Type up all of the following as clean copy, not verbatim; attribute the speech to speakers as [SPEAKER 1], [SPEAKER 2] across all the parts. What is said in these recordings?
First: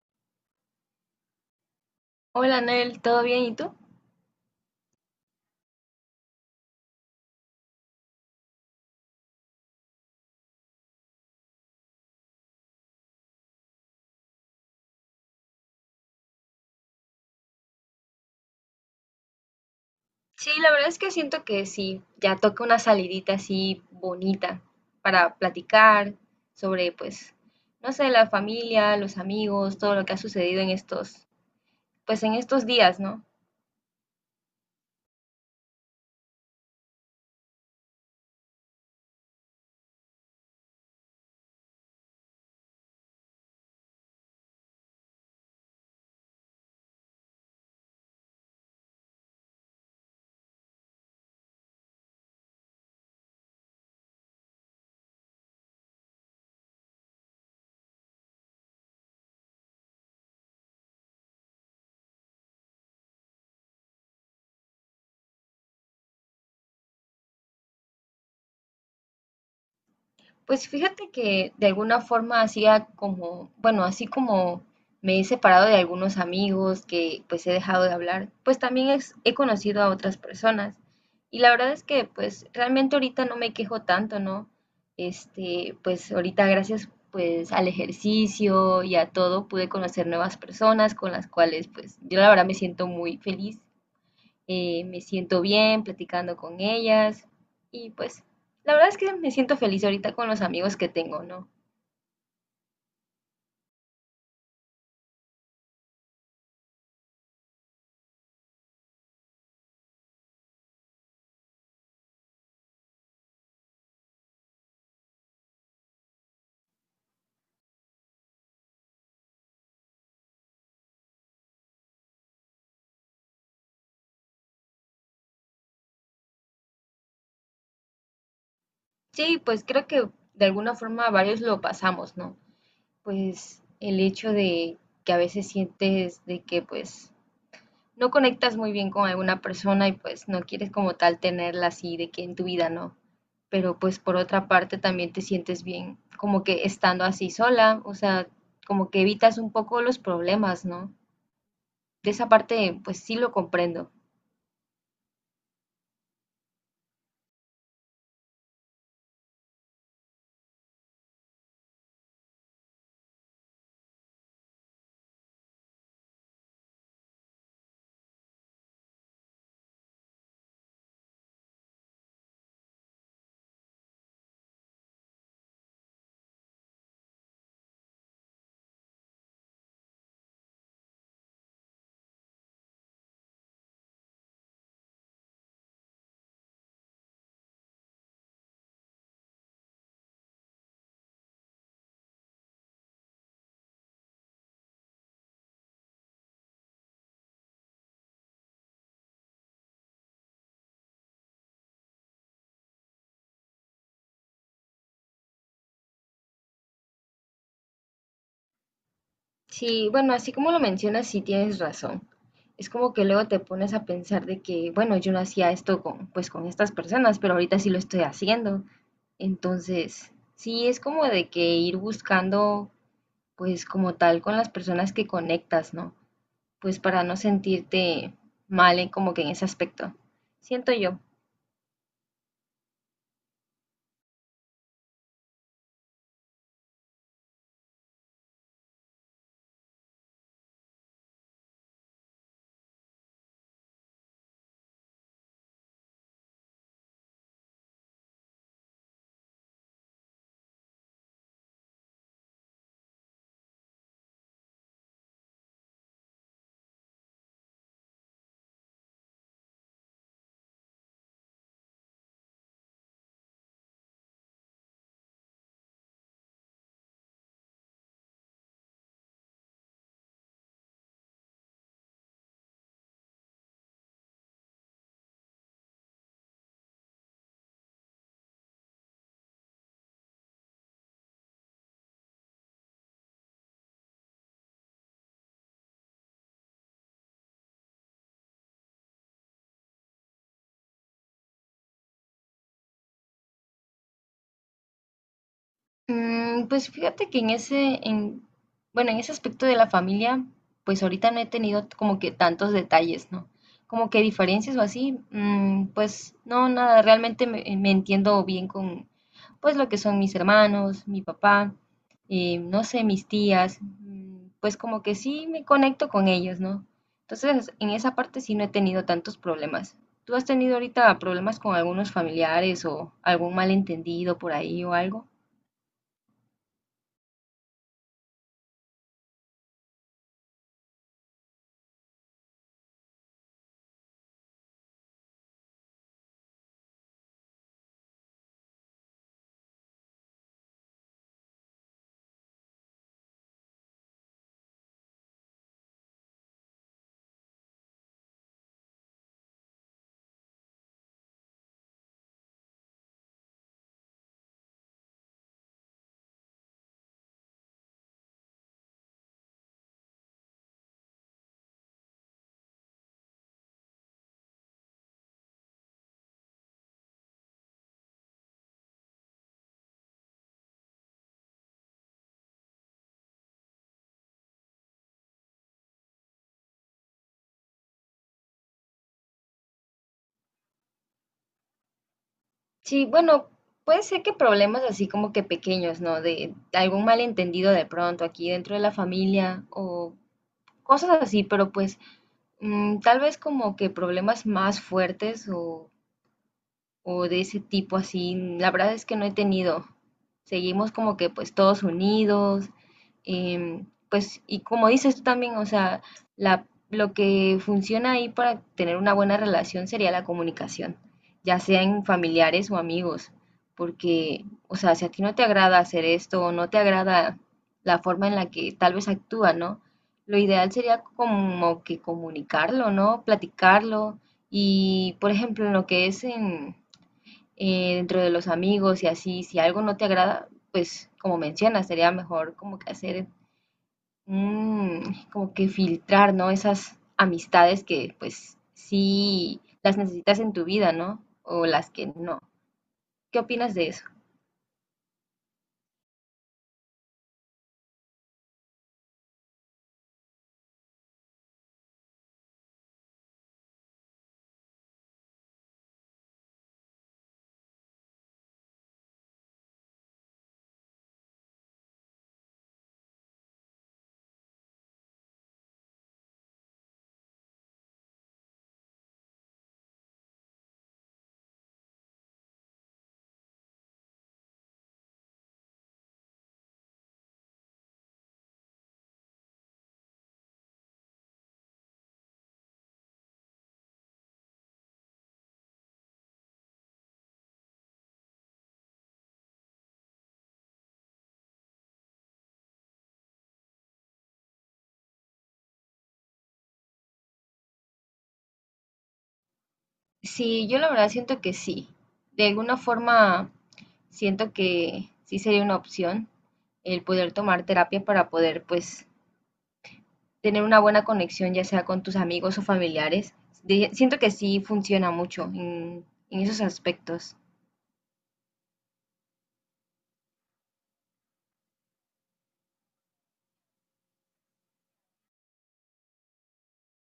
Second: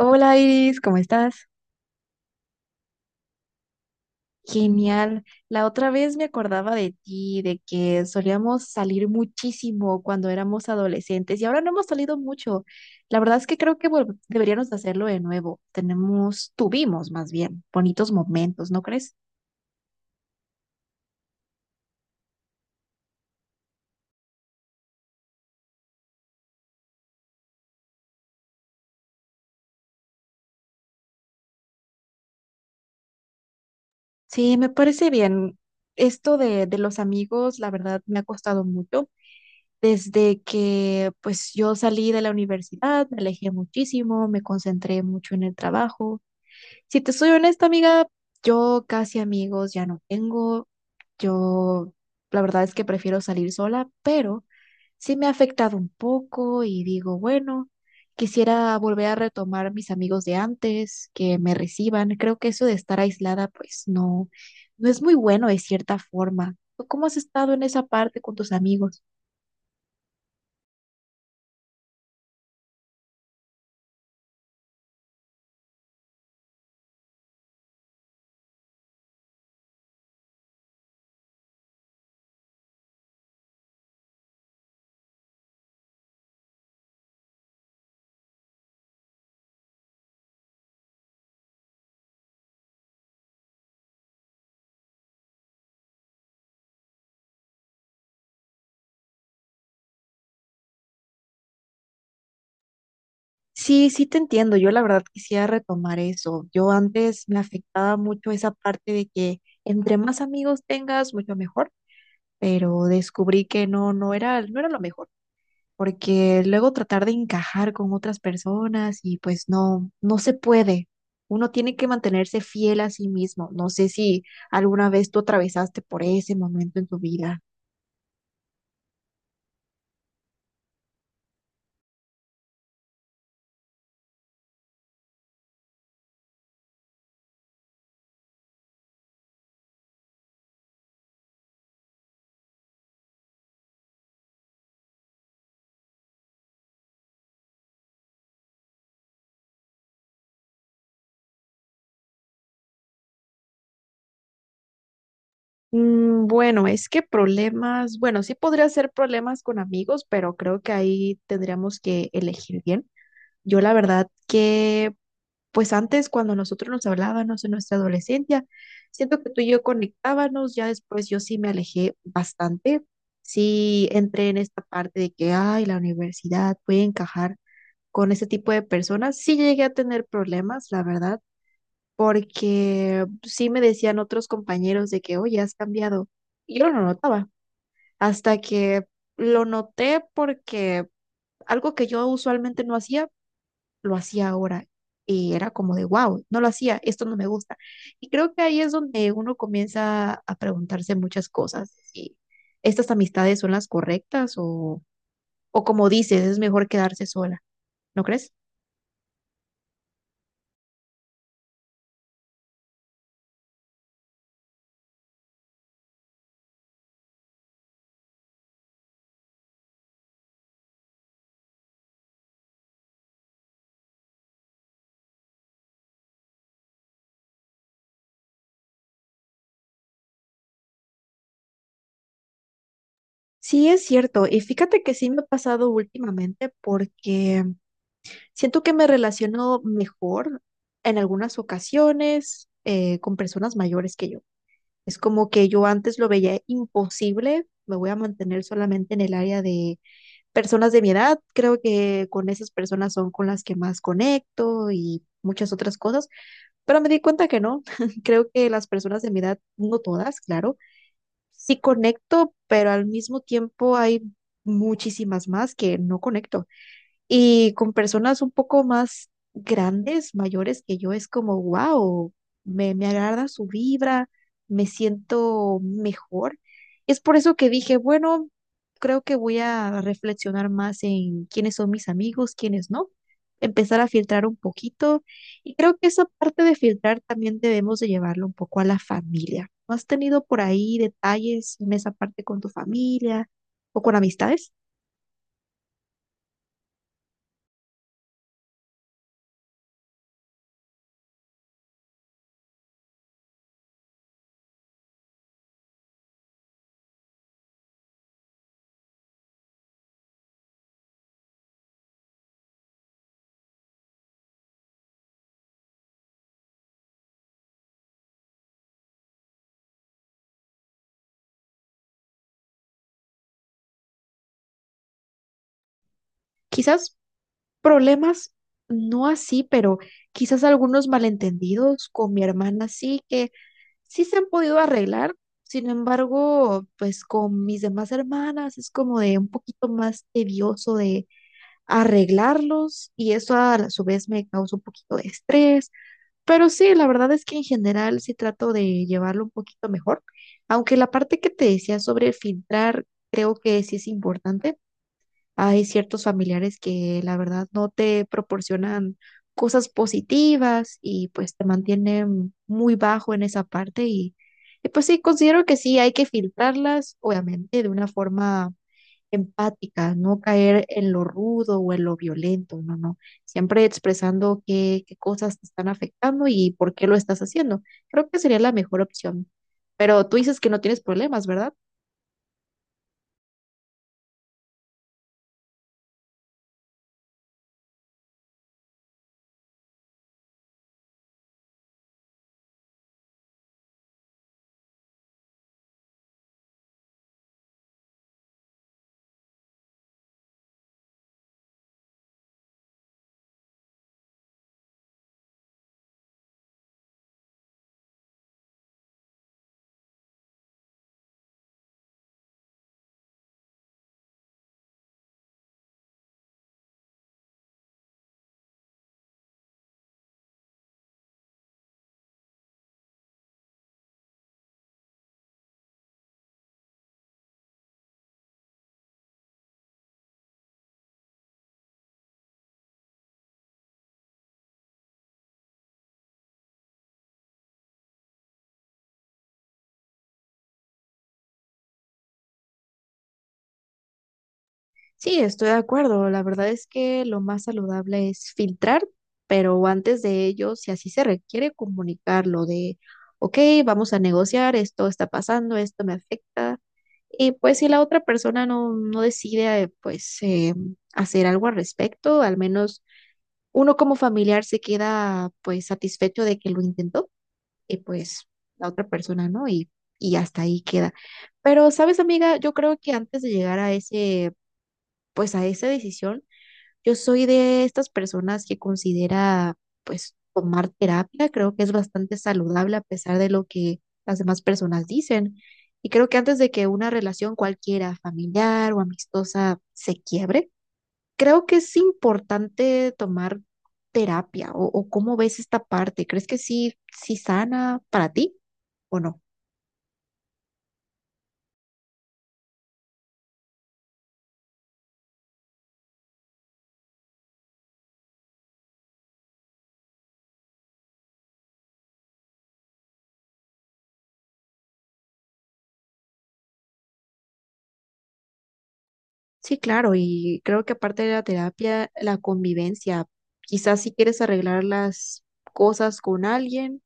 [SPEAKER 1] Hola Iris, ¿cómo estás?
[SPEAKER 2] Hola Noel, ¿todo bien? ¿Y tú?
[SPEAKER 1] Genial. La otra vez me acordaba de ti, de que solíamos salir muchísimo cuando éramos adolescentes y ahora no hemos salido mucho. La verdad es que creo que deberíamos de hacerlo de nuevo. Tenemos, tuvimos más bien, bonitos momentos, ¿no crees?
[SPEAKER 2] Sí, la verdad es que siento que sí, ya toca una salidita así bonita para platicar sobre, pues, no sé, la familia, los amigos, todo lo que ha sucedido en estos, pues en estos días, ¿no?
[SPEAKER 1] Sí, me parece bien. Esto de los amigos, la verdad, me ha costado mucho. Desde que pues yo salí de la universidad, me alejé muchísimo, me concentré mucho en el trabajo. Si te soy honesta, amiga, yo casi amigos ya no tengo. Yo, la verdad es que prefiero salir sola, pero sí me ha afectado un poco y digo, bueno, quisiera volver a retomar mis amigos de antes, que me reciban. Creo que eso de estar aislada, pues no, no es muy bueno de cierta forma. ¿Tú, cómo has estado en esa parte con tus amigos?
[SPEAKER 2] Pues fíjate que de alguna forma hacía como, bueno, así como me he separado de algunos amigos que pues he dejado de hablar, pues también he conocido a otras personas. Y la verdad es que pues realmente ahorita no me quejo tanto, ¿no? Este, pues ahorita gracias pues al ejercicio y a todo pude conocer nuevas personas con las cuales pues yo la verdad me siento muy feliz, me siento bien platicando con ellas y pues la verdad es que me siento feliz ahorita con los amigos que tengo, ¿no?
[SPEAKER 1] Sí, sí te entiendo. Yo la verdad quisiera retomar eso. Yo antes me afectaba mucho esa parte de que entre más amigos tengas, mucho mejor, pero descubrí que no, no era, no era lo mejor, porque luego tratar de encajar con otras personas y pues no, no se puede. Uno tiene que mantenerse fiel a sí mismo. No sé si alguna vez tú atravesaste por ese momento en tu vida.
[SPEAKER 2] Sí, pues creo que de alguna forma varios lo pasamos, ¿no? Pues el hecho de que a veces sientes de que pues no conectas muy bien con alguna persona y pues no quieres como tal tenerla así de que en tu vida, ¿no? Pero pues por otra parte también te sientes bien como que estando así sola, o sea, como que evitas un poco los problemas, ¿no? De esa parte, pues sí lo comprendo.
[SPEAKER 1] Mm, bueno, es que problemas, bueno, sí podría ser problemas con amigos, pero creo que ahí tendríamos que elegir bien. Yo la verdad que, pues antes cuando nosotros nos hablábamos en nuestra adolescencia, siento que tú y yo conectábamos, ya después yo sí me alejé bastante, sí entré en esta parte de que, ay, la universidad puede encajar con ese tipo de personas, sí llegué a tener problemas, la verdad, porque sí me decían otros compañeros de que, oye, has cambiado. Y yo no lo notaba, hasta que lo noté porque algo que yo usualmente no hacía, lo hacía ahora. Y era como de, wow, no lo hacía, esto no me gusta. Y creo que ahí es donde uno comienza a preguntarse muchas cosas, si estas amistades son las correctas o como dices, es mejor quedarse sola, ¿no crees?
[SPEAKER 2] Sí, bueno, así como lo mencionas, sí tienes razón. Es como que luego te pones a pensar de que, bueno, yo no hacía esto con, pues con estas personas, pero ahorita sí lo estoy haciendo. Entonces, sí es como de que ir buscando, pues como tal, con las personas que conectas, ¿no? Pues para no sentirte mal en, como que en ese aspecto. Siento yo.
[SPEAKER 1] Sí, es cierto. Y fíjate que sí me ha pasado últimamente porque siento que me relaciono mejor en algunas ocasiones con personas mayores que yo. Es como que yo antes lo veía imposible, me voy a mantener solamente en el área de personas de mi edad. Creo que con esas personas son con las que más conecto y muchas otras cosas, pero me di cuenta que no. Creo que las personas de mi edad, no todas, claro, sí conecto, pero al mismo tiempo hay muchísimas más que no conecto. Y con personas un poco más grandes, mayores que yo, es como, wow, me agrada su vibra, me siento mejor. Es por eso que dije, bueno, creo que voy a reflexionar más en quiénes son mis amigos, quiénes no, empezar a filtrar un poquito. Y creo que esa parte de filtrar también debemos de llevarlo un poco a la familia. ¿No has tenido por ahí detalles en esa parte con tu familia o con amistades?
[SPEAKER 2] Mm, pues fíjate que en ese, en, bueno, en ese aspecto de la familia, pues ahorita no he tenido como que tantos detalles, ¿no? Como que diferencias o así, mm, pues no, nada, realmente me entiendo bien con, pues lo que son mis hermanos, mi papá, no sé, mis tías, mm, pues como que sí me conecto con ellos, ¿no? Entonces, en esa parte sí no he tenido tantos problemas. ¿Tú has tenido ahorita problemas con algunos familiares o algún malentendido por ahí o algo?
[SPEAKER 1] Quizás problemas, no así, pero quizás algunos malentendidos con mi hermana sí que sí se han podido arreglar. Sin embargo, pues con mis demás hermanas es como de un poquito más tedioso de arreglarlos y eso su vez me causa un poquito de estrés. Pero sí, la verdad es que en general sí trato de llevarlo un poquito mejor, aunque la parte que te decía sobre filtrar creo que sí es importante. Hay ciertos familiares que la verdad no te proporcionan cosas positivas y pues te mantienen muy bajo en esa parte y pues sí, considero que sí, hay que filtrarlas, obviamente, de una forma empática, no caer en lo rudo o en lo violento, no, no, siempre expresando qué cosas te están afectando y por qué lo estás haciendo. Creo que sería la mejor opción. Pero tú dices que no tienes problemas, ¿verdad?
[SPEAKER 2] Sí, bueno, puede ser que problemas así como que pequeños, ¿no? De algún malentendido de pronto aquí dentro de la familia o cosas así, pero pues, mm, tal vez como que problemas más fuertes o de ese tipo así, la verdad es que no he tenido. Seguimos como que pues todos unidos, pues y como dices tú también, o sea, lo que funciona ahí para tener una buena relación sería la comunicación, ya sea en familiares o amigos, porque, o sea, si a ti no te agrada hacer esto o no te agrada la forma en la que tal vez actúa, ¿no? Lo ideal sería como que comunicarlo, ¿no? Platicarlo y, por ejemplo, en lo que es en, dentro de los amigos y así, si algo no te agrada, pues como mencionas, sería mejor como que hacer, mm, como que filtrar, ¿no? Esas amistades que pues sí las necesitas en tu vida, ¿no? O las que no. ¿Qué opinas de eso?
[SPEAKER 1] Sí, estoy de acuerdo. La verdad es que lo más saludable es filtrar, pero antes de ello, si así se requiere, comunicarlo de, ok, vamos a negociar, esto está pasando, esto me afecta. Y pues si la otra persona no, no decide, pues hacer algo al respecto, al menos uno como familiar se queda pues satisfecho de que lo intentó y pues la otra persona no, y hasta ahí queda. Pero, ¿sabes, amiga? Yo creo que antes de llegar a ese, pues a esa decisión, yo soy de estas personas que considera, pues, tomar terapia. Creo que es bastante saludable a pesar de lo que las demás personas dicen. Y creo que antes de que una relación cualquiera, familiar o amistosa, se quiebre, creo que es importante tomar terapia. O cómo ves esta parte? ¿Crees que sí, sí sana para ti o no?
[SPEAKER 2] Sí, yo la verdad siento que sí. De alguna forma siento que sí sería una opción el poder tomar terapia para poder pues tener una buena conexión, ya sea con tus amigos o familiares. Siento que sí funciona mucho en esos aspectos.
[SPEAKER 1] Sí, claro. Y creo que aparte de la terapia, la convivencia, quizás si quieres arreglar las cosas con alguien.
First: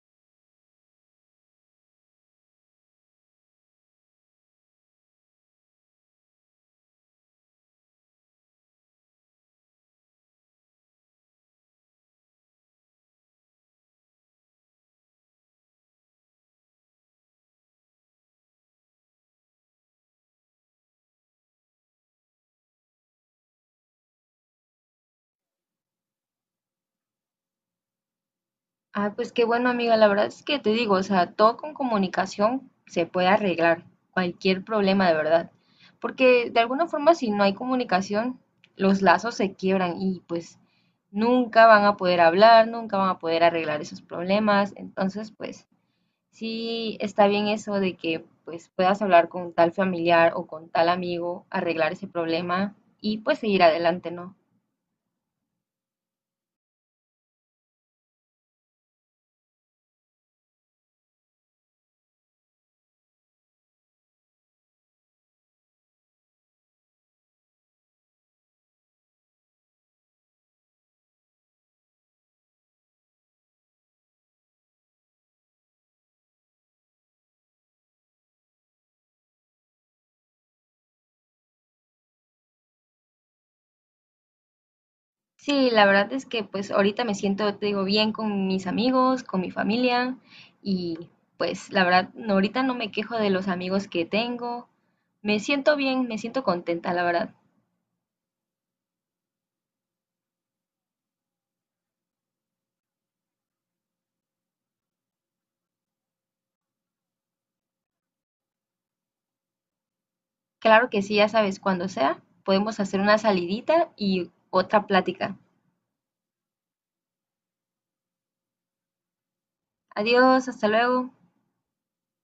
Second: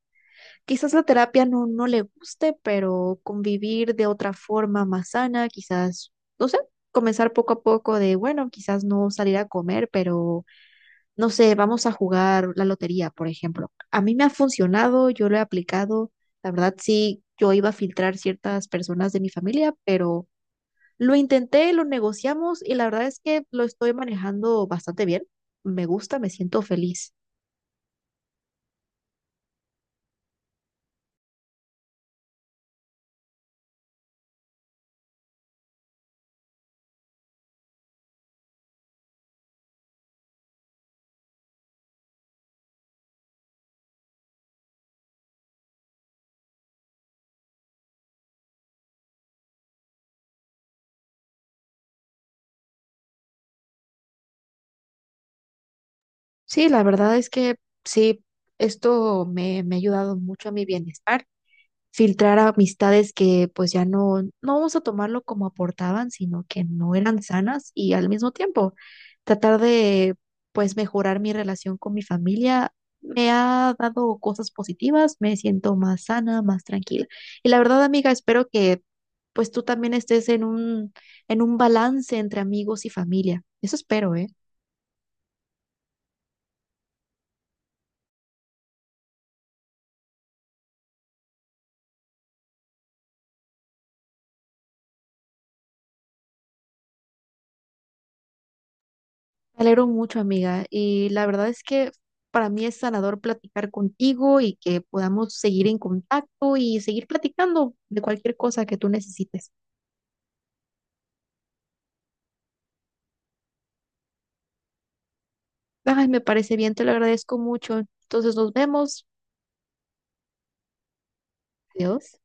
[SPEAKER 1] Quizás la terapia no, no le guste, pero convivir de otra forma más sana, quizás, no sé, comenzar poco a poco de, bueno, quizás no salir a comer, pero no sé, vamos a jugar la lotería, por ejemplo. A mí me ha funcionado, yo lo he aplicado. La verdad, sí, yo iba a filtrar ciertas personas de mi familia, pero lo intenté, lo negociamos y la verdad es que lo estoy manejando bastante bien. Me gusta, me siento feliz.
[SPEAKER 2] Ah, pues qué bueno, amiga. La verdad es que te digo, o sea, todo con comunicación se puede arreglar, cualquier problema de verdad. Porque de alguna forma, si no hay comunicación, los lazos se quiebran y pues nunca van a poder hablar, nunca van a poder arreglar esos problemas. Entonces, pues sí, está bien eso de que pues puedas hablar con tal familiar o con tal amigo, arreglar ese problema y pues seguir adelante, ¿no?
[SPEAKER 1] Sí, la verdad es que sí, esto me ha ayudado mucho a mi bienestar, filtrar amistades que pues ya no, no vamos a tomarlo como aportaban, sino que no eran sanas y al mismo tiempo tratar de pues mejorar mi relación con mi familia. Me ha dado cosas positivas, me siento más sana, más tranquila. Y la verdad, amiga, espero que pues tú también estés en un balance entre amigos y familia. Eso espero, ¿eh?
[SPEAKER 2] Sí, la verdad es que pues ahorita me siento, te digo, bien con mis amigos, con mi familia y pues la verdad no, ahorita no me quejo de los amigos que tengo. Me siento bien, me siento contenta, la verdad.
[SPEAKER 1] Me alegro mucho, amiga, y la verdad es que para mí es sanador platicar contigo y que podamos seguir en contacto y seguir platicando de cualquier cosa que tú necesites.
[SPEAKER 2] Claro que sí, ya sabes, cuando sea, podemos hacer una salidita y otra plática.
[SPEAKER 1] Ay, me parece bien, te lo agradezco mucho. Entonces nos vemos.
[SPEAKER 2] Adiós, hasta luego.
[SPEAKER 1] Adiós.